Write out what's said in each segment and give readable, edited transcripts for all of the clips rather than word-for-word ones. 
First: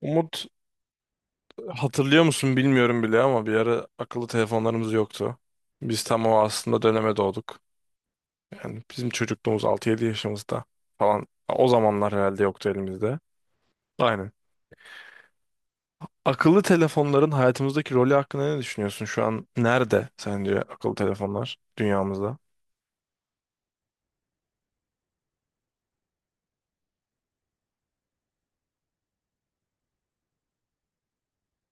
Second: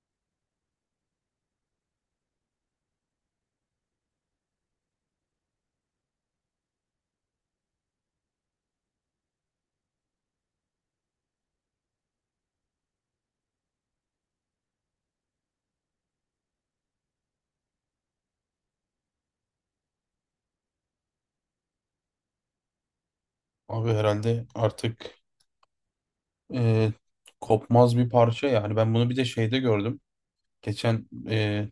Umut, hatırlıyor musun bilmiyorum bile ama bir ara akıllı telefonlarımız yoktu. Biz tam o aslında döneme doğduk. Yani bizim çocukluğumuz 6-7 yaşımızda falan. O zamanlar herhalde yoktu elimizde. Aynen. Akıllı telefonların hayatımızdaki rolü hakkında ne düşünüyorsun? Şu an nerede sence akıllı telefonlar dünyamızda? Abi herhalde artık e, kopmaz bir parça yani. Ben bunu bir de şeyde gördüm. Geçen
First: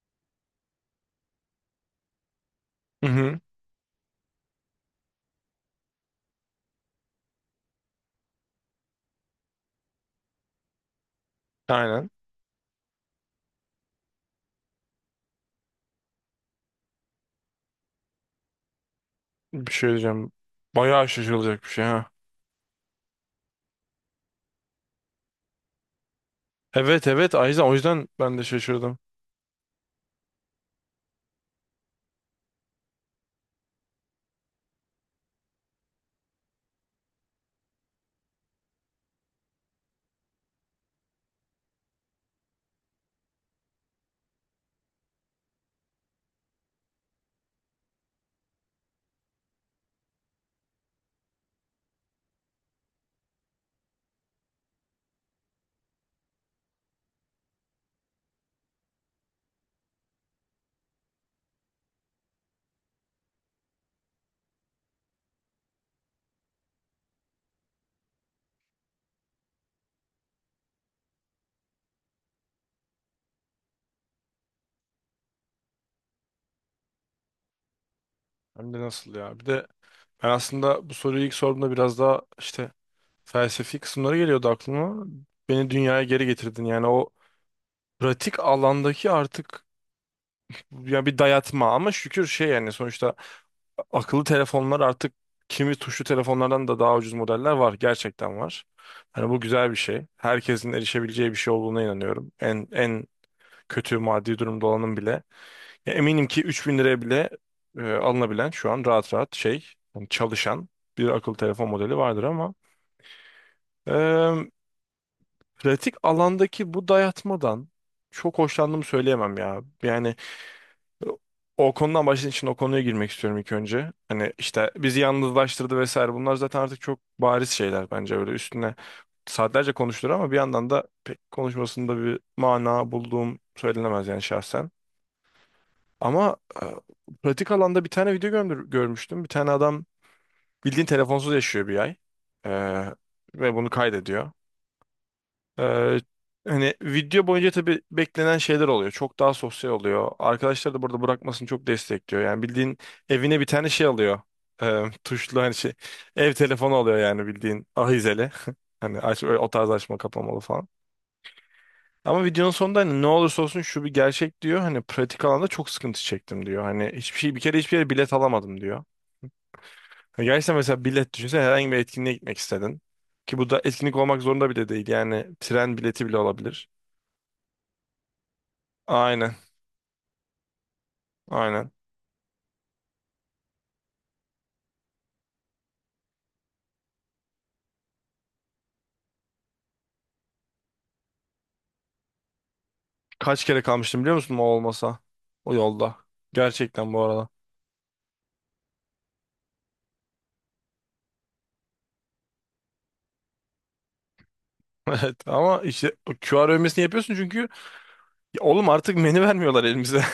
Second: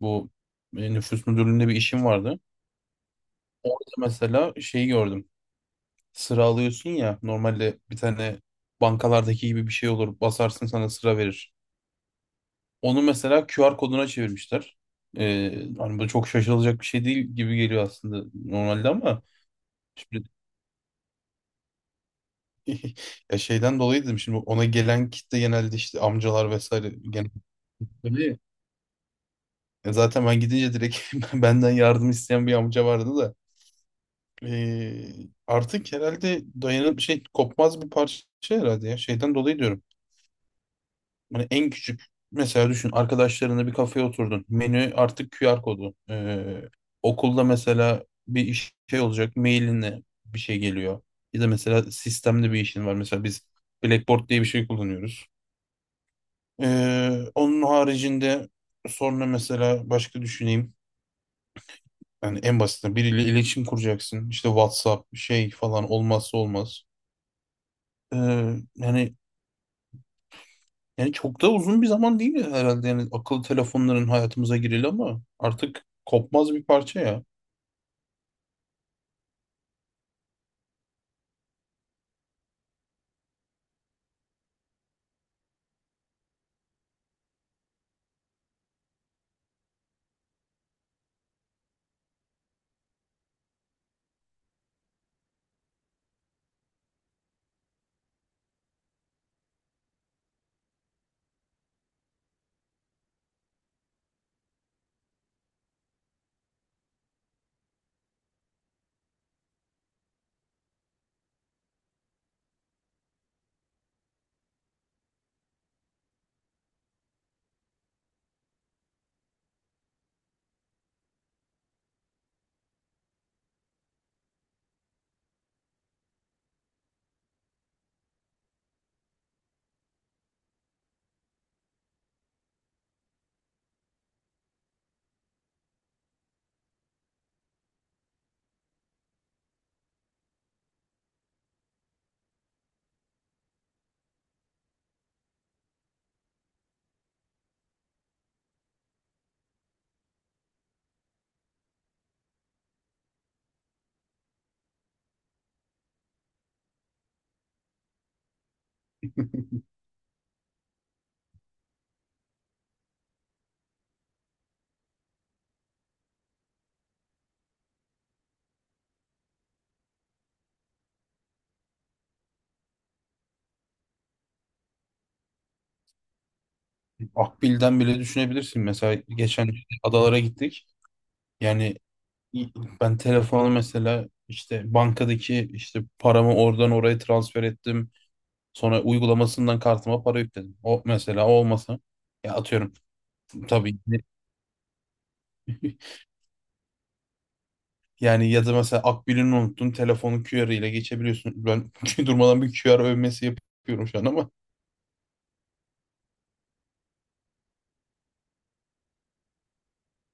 bu nüfus müdürlüğünde bir işim vardı. Hı hı. Orada mesela şeyi gördüm. Sıra alıyorsun ya, normalde bir tane bankalardaki gibi bir şey olur. Basarsın, sana sıra verir. Aynen. Onu mesela QR koduna çevirmişler. E, Hani bu çok şaşılacak bir şey değil gibi geliyor aslında normalde ama Bir şey şimdi diyeceğim. Bayağı şaşırılacak bir şey, ha. ya şeyden dolayı dedim, şimdi ona gelen kitle genelde işte amcalar vesaire Evet, evet, Ayza, o yüzden ben genelde. de şaşırdım. Zaten ben gidince direkt benden yardım isteyen bir amca vardı da. Artık herhalde dayanıp şey, kopmaz bir parça herhalde ya. Şeyden dolayı diyorum. Hani en küçük, mesela düşün, arkadaşlarınla bir kafeye oturdun. Menü artık QR kodu. Okulda mesela bir iş şey olacak, mailinle bir şey geliyor. Ya da mesela sistemde bir işin var. Mesela biz Blackboard diye bir şey kullanıyoruz. E, Onun haricinde sonra mesela başka düşüneyim. Yani en basitinden, biriyle iletişim kuracaksın. İşte WhatsApp şey, falan olmazsa olmaz. Ee, yani yani çok da uzun bir zaman değil herhalde. Yani akıllı telefonların hayatımıza gireli, ama artık kopmaz bir parça ya. Hem de nasıl ya. Bir de ben aslında bu soruyu ilk sorduğumda biraz daha işte felsefi kısımları geliyordu aklıma. Beni dünyaya geri getirdin. Yani o pratik alandaki artık ya bir dayatma, ama şükür şey, yani sonuçta akıllı telefonlar artık kimi tuşlu telefonlardan da daha ucuz modeller var. Gerçekten var. Hani bu güzel bir şey. Herkesin erişebileceği bir şey olduğuna inanıyorum. En kötü maddi durumda olanın bile. Ya eminim ki 3.000 liraya bile alınabilen şu an rahat rahat şey, yani çalışan bir akıllı telefon modeli vardır, ama pratik alandaki bu dayatmadan çok hoşlandığımı söyleyemem ya. Yani o konudan başladığın için o konuya girmek istiyorum ilk önce. Hani işte bizi yalnızlaştırdı vesaire. Bunlar zaten artık çok bariz şeyler bence, öyle üstüne saatlerce konuşulur ama bir yandan da pek konuşmasında bir mana bulduğum söylenemez yani, şahsen. Ama e, pratik alanda bir tane video görmüştüm. Bir tane adam bildiğin telefonsuz yaşıyor 1 ay. E, Ve bunu kaydediyor. Ee, Hani video boyunca tabii beklenen şeyler oluyor. Çok daha sosyal oluyor. Arkadaşlar da burada bırakmasını çok destekliyor. Yani bildiğin evine bir tane şey alıyor. Tuşlu hani şey. Ev telefonu alıyor yani bildiğin ahizeli. Hani aç, öyle o tarz açma kapamalı falan. Ama videonun sonunda hani ne olursa olsun şu bir gerçek, diyor. Hani pratik alanda çok sıkıntı çektim, diyor. Hani hiçbir şey, bir kere hiçbir yere bilet alamadım, diyor. Hani gerçekten, mesela bilet düşünsen herhangi bir etkinliğe gitmek istedin. Ki bu da etkinlik olmak zorunda bile değil. Yani tren bileti bile olabilir. Akbil'den bile düşünebilirsin. Mesela Aynen. geçen adalara gittik. Aynen. Yani ben telefonu mesela, işte bankadaki, işte paramı oradan oraya transfer ettim. Sonra uygulamasından kartıma para yükledim. O mesela, o olmasa ya atıyorum, Kaç kere tabii. kalmıştım biliyor musun o olmasa? O yolda. Gerçekten bu arada. Yani ya da mesela Akbil'ini unuttun, telefonu QR ile geçebiliyorsun. Ben durmadan bir QR övmesi yapıyorum şu an ama. Evet, ama işte o QR övmesini yapıyorsun çünkü ya oğlum artık menü vermiyorlar elimize.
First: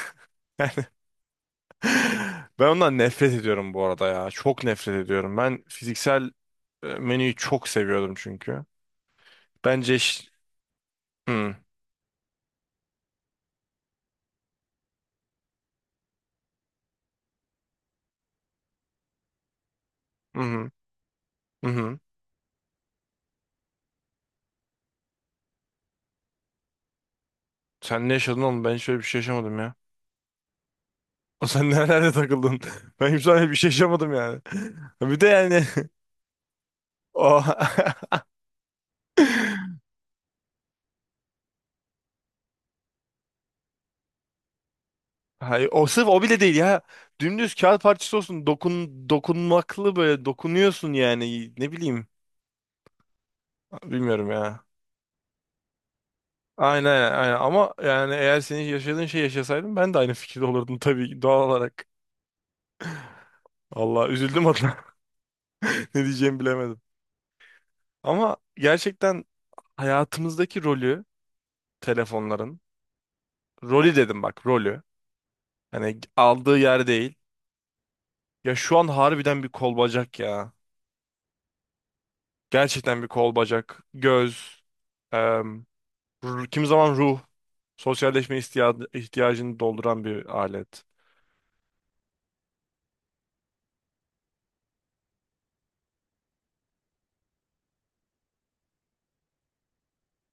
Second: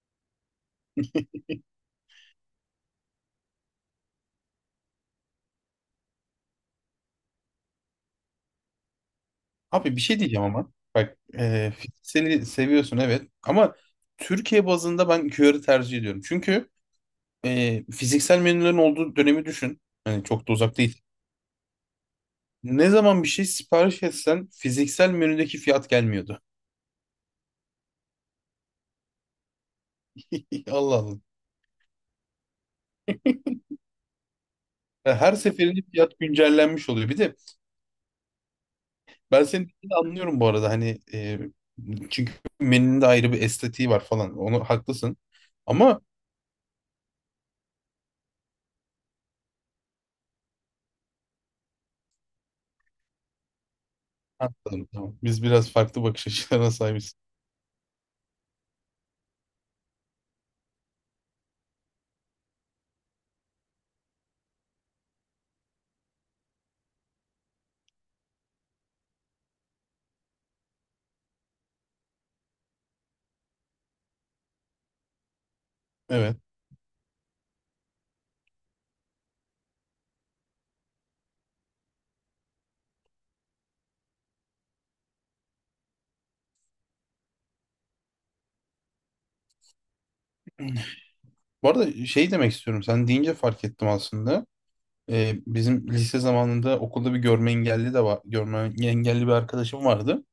Yani ben ondan nefret ediyorum bu arada ya. Çok nefret ediyorum. Ben fiziksel menüyü çok seviyordum çünkü. Bence Abi bir şey iş... diyeceğim ama. Bak, Hı fizikseli seviyorsun evet ama Türkiye bazında ben QR'ı tercih ediyorum. Çünkü fiziksel menülerin olduğu dönemi düşün. Hani hı. çok da uzak değil. Hı hı. Ne zaman bir şey sipariş etsen fiziksel menüdeki fiyat gelmiyordu. Sen ne yaşadın oğlum? Ben hiç öyle bir şey yaşamadım ya. Allah Allah. O sen nerelerde takıldın? Ben hiç öyle bir şey yaşamadım yani. Bir de Her yani seferinde fiyat güncellenmiş oluyor. Bir de o ben seni, dediğini anlıyorum bu arada, hani çünkü menünün de ayrı bir estetiği var falan. Onu haklısın. Hayır, o Ama sırf o bile değil ya. Dümdüz kağıt parçası olsun. Dokun, dokunmaklı böyle dokunuyorsun yani. Ne bileyim. Bilmiyorum ha, ya. tamam, tamam. Biz biraz farklı bakış açılarına Aynen, sahibiz. aynen, ama yani eğer senin yaşadığın şey yaşasaydım ben de aynı fikirde olurdum tabii ki, doğal olarak. Allah, üzüldüm adına. Ne diyeceğimi bilemedim. Ama gerçekten hayatımızdaki rolü, telefonların rolü, dedim bak, rolü. Hani Evet. aldığı yer değil. Ya şu an harbiden bir kol bacak ya. Gerçekten bir kol bacak, göz, kimi zaman ruh, sosyalleşme ihtiyacı, ihtiyacını dolduran bir alet. Bu arada şey demek istiyorum. Sen deyince fark ettim aslında. Bizim lise zamanında okulda bir görme engelli de var. Görme engelli bir arkadaşım vardı.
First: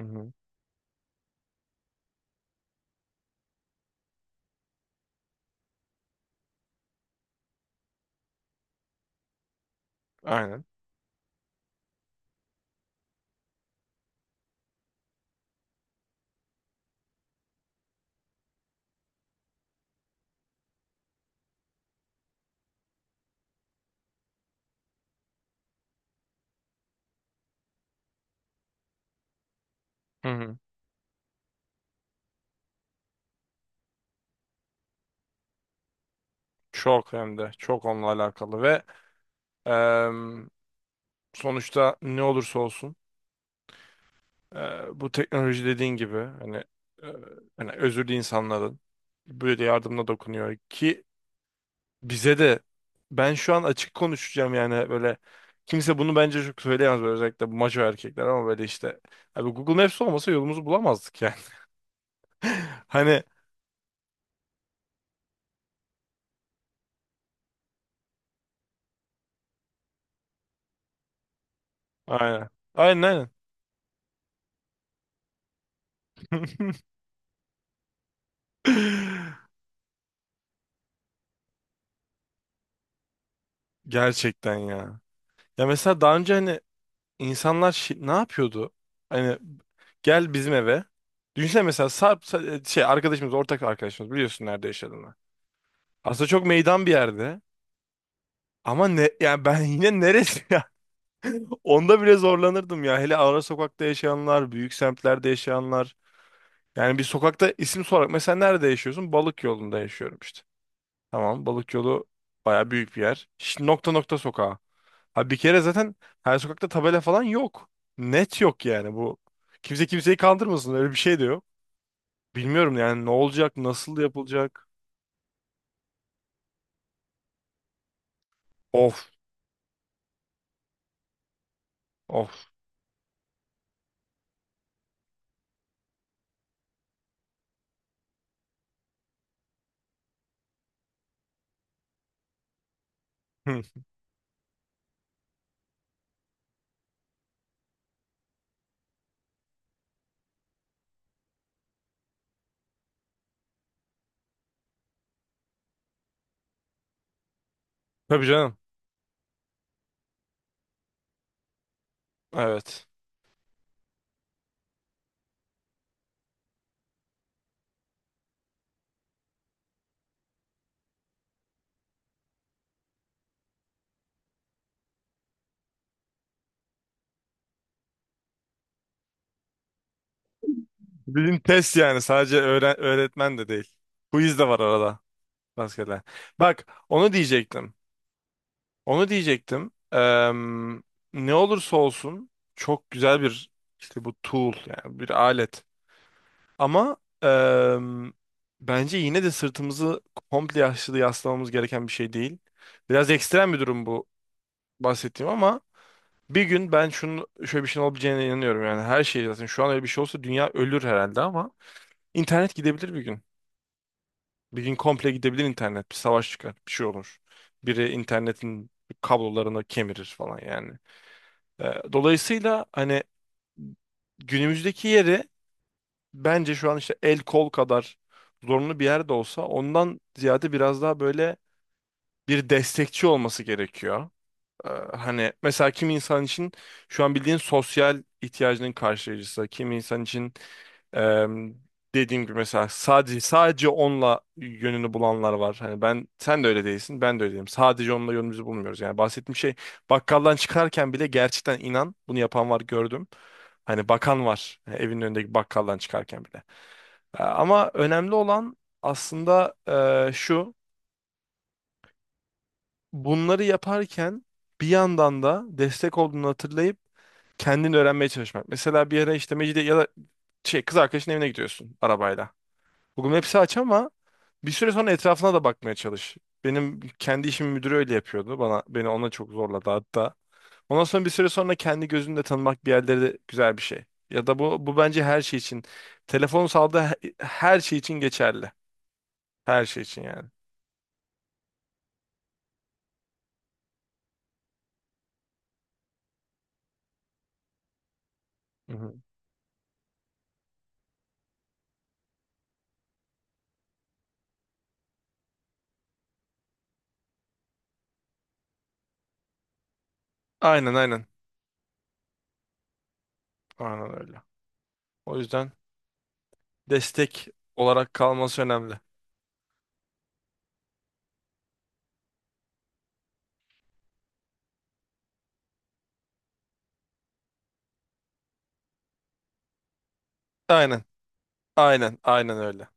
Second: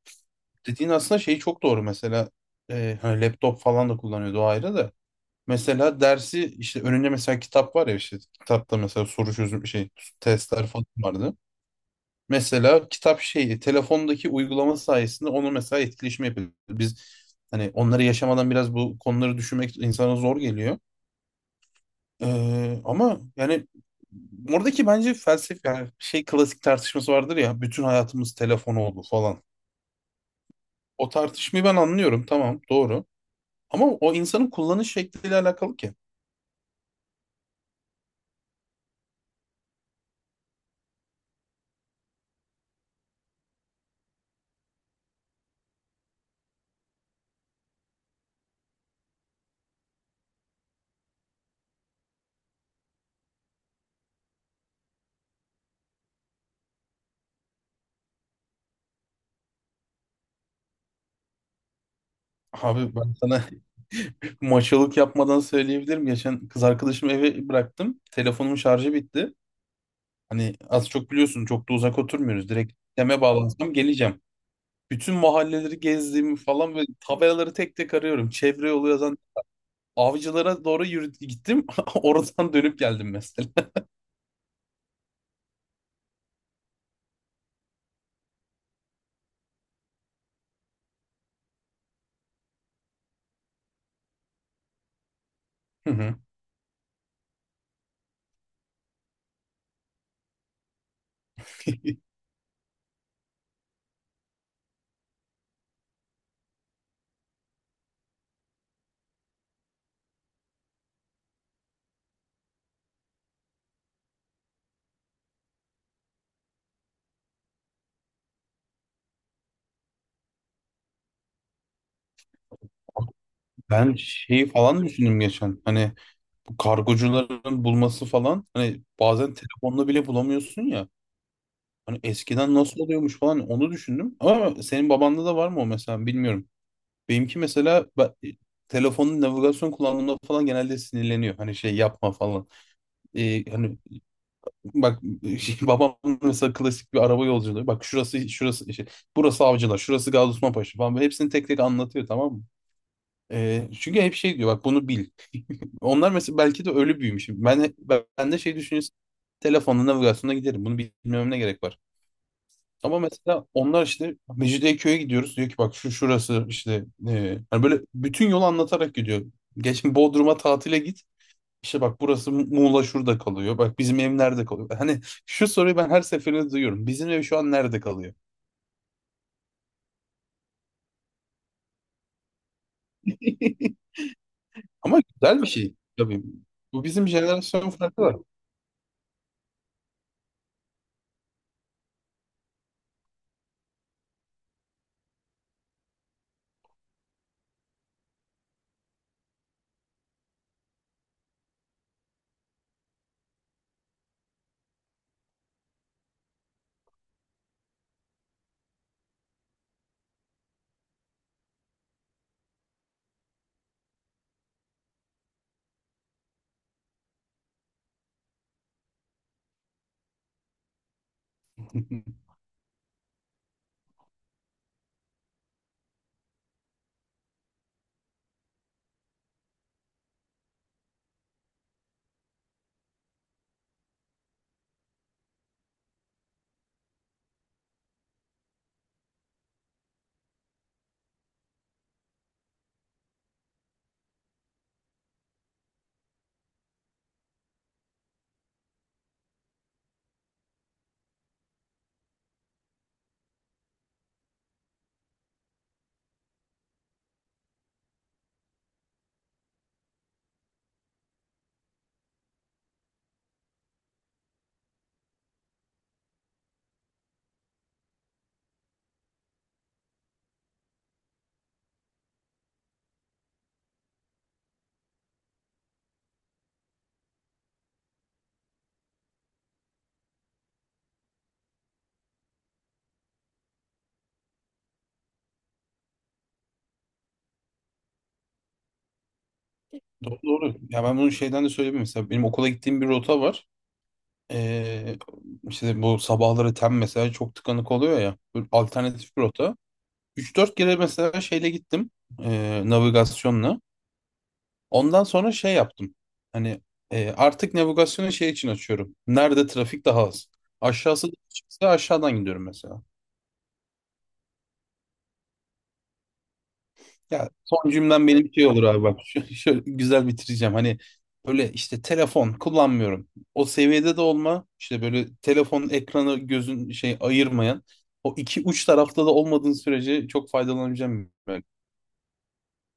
Hı hı. Dediğin aslında şey, çok doğru. Mesela hani laptop falan da kullanıyordu, o ayrı da. Mesela dersi, işte önünde mesela kitap var ya, işte kitapta mesela soru çözüm şey, Aynen. testler falan vardı. Mesela kitap şeyi, telefondaki uygulama sayesinde onu mesela etkileşim yapıyor. Biz hani onları yaşamadan biraz bu konuları düşünmek insana zor geliyor. Ama yani oradaki bence felsefe, yani şey, klasik tartışması vardır ya, bütün hayatımız telefon oldu falan. Hı hı. O tartışmayı ben anlıyorum, tamam, doğru. Ama o insanın kullanış şekliyle alakalı ki. Çok, hem de çok onunla alakalı. Ve em, sonuçta ne olursa olsun bu teknoloji dediğin gibi hani e, özürlü insanların böyle yardımına dokunuyor ki bize de. Ben şu an açık konuşacağım yani, böyle kimse bunu bence çok söyleyemez, böyle özellikle bu maço erkekler, ama böyle işte, abi, Google Maps olmasa yolumuzu bulamazdık yani. Abi ben Hani sana maçalık yapmadan söyleyebilirim. Geçen kız arkadaşımı eve bıraktım. Telefonumun şarjı bitti. Hani az çok biliyorsun, çok da uzak aynen. oturmuyoruz. Direkt Aynen, deme, aynen. bağlansam geleceğim. Bütün mahalleleri gezdiğim falan ve tabelaları tek tek arıyorum. Çevre yolu yazan avcılara doğru yürü gittim. Oradan dönüp geldim mesela. Gerçekten ya. Ya mesela daha önce hani insanlar ne yapıyordu? Hani gel bizim eve. Düşünsene, mesela Sarp şey arkadaşımız, ortak arkadaşımız, biliyorsun nerede yaşadığını. Hı hı. Aslında çok meydan bir yerde. Ama ne yani, ben yine neresi? Onda bile zorlanırdım ya. Hele ara sokakta yaşayanlar, büyük semtlerde yaşayanlar. Yani bir sokakta isim sorarak, mesela, nerede yaşıyorsun? Balık yolunda yaşıyorum işte. Tamam, Balık yolu baya büyük bir yer. Şimdi nokta nokta sokağa. Ha, bir kere zaten her sokakta tabela falan yok. Net yok yani bu. Kimse kimseyi kandırmasın, öyle bir şey de yok. Bilmiyorum yani ne olacak, Ben nasıl şeyi yapılacak. falan düşündüm geçen. Hani bu kargocuların bulması falan. Hani Of, bazen telefonla bile bulamıyorsun ya. Hani of. eskiden nasıl oluyormuş falan, onu düşündüm. Ama senin babanda da var mı o mesela, bilmiyorum. Benimki mesela, telefonun navigasyon kullandığımda falan genelde sinirleniyor. Hani şey yapma falan. Hı. Hani bak şey, babam mesela klasik bir araba yolculuğu. Bak şurası şurası, şey, burası Avcılar, şurası Gazi Osman Paşa falan. Böyle hepsini tek tek anlatıyor, tamam mı? Çünkü hep şey diyor, bak bunu bil. Onlar mesela belki de öyle büyümüş. Tabii Ben de şey canım. düşünüyorsun. Telefonla navigasyona giderim. Bunu bilmem ne gerek var. Evet. Ama mesela onlar, işte Mecidiyeköy'e gidiyoruz. Diyor ki bak şu şurası işte, hani böyle bütün yolu anlatarak gidiyor. Geçen Bodrum'a tatile git. İşte bak, burası Muğla şurada kalıyor. Bak, bizim ev nerede kalıyor? Hani şu soruyu ben her seferinde duyuyorum. Bizim ev şu an nerede kalıyor? Bizim test yani sadece öğretmen de değil. Quiz de var Ama arada. güzel bir şey Maskeler. tabii. Bak, Bu bizim, onu jenerasyon diyecektim. farkı var. Onu diyecektim. Ne olursa olsun çok güzel bir, işte bu tool yani bir alet. Ama eee, bence yine de sırtımızı komple yaşlı yaslamamız gereken bir şey değil. Biraz ekstrem bir durum bu bahsettiğim ama, bir gün ben şunun şöyle bir şeyin olabileceğine inanıyorum yani, her şey zaten şu an öyle bir şey olsa dünya ölür herhalde, ama internet gidebilir bir gün. Bir gün komple gidebilir internet. Bir savaş çıkar. Bir şey olur. Biri internetin kablolarını kemirir falan yani. Dolayısıyla hani, günümüzdeki yeri bence şu an işte el kol kadar zorunlu bir yerde olsa ondan ziyade biraz daha böyle bir destekçi olması gerekiyor. Ee, Hani mesela kimi insan için şu an bildiğin sosyal ihtiyacının karşılayıcısı. Kimi insan için e, dediğim gibi mesela sadece onunla yönünü bulanlar var. Hani ben, sen de öyle değilsin, ben de öyle değilim. Sadece onunla yönümüzü bulmuyoruz. Yani bahsettiğim şey, bakkaldan çıkarken bile gerçekten, inan bunu yapan var, gördüm. Hani bakan var evinin önündeki bakkaldan çıkarken bile. Ama önemli olan aslında şu, bunları yaparken bir yandan da destek olduğunu hatırlayıp kendini öğrenmeye çalışmak. Mesela bir ara işte Mecidiye ya da şey, kız arkadaşın evine gidiyorsun arabayla. Google Maps'i aç, ama bir süre sonra etrafına da bakmaya çalış. Benim kendi işim müdürü öyle yapıyordu. Bana beni ona çok zorladı hatta. Ondan sonra bir süre sonra kendi gözünle tanımak bir yerleri de güzel bir şey. Ya da bu bence her şey için. Telefon sağladığı her şey için geçerli. Her şey için Doğru yani. doğru. Ya ben bunu şeyden de söyleyeyim, mesela benim okula gittiğim bir rota var. Ee, işte bu sabahları tem mesela çok tıkanık oluyor ya. Böyle Hı hı. alternatif bir rota. 3 4 kere mesela şeyle gittim, navigasyonla. Ondan sonra şey yaptım. Hani artık navigasyonu şey için açıyorum, nerede trafik daha az. Aynen, aynen. Aşağısı da çıksa aşağıdan gidiyorum mesela. Aynen öyle. O yüzden destek Ya son olarak cümlem benim kalması şey olur önemli. abi, bak. Şöyle güzel bitireceğim. Hani böyle işte telefon kullanmıyorum. O seviyede de olma. İşte böyle telefon ekranı gözün şey ayırmayan. O iki uç tarafta da olmadığın sürece çok Aynen. faydalanabileceğim bir Aynen. Aynen öyle.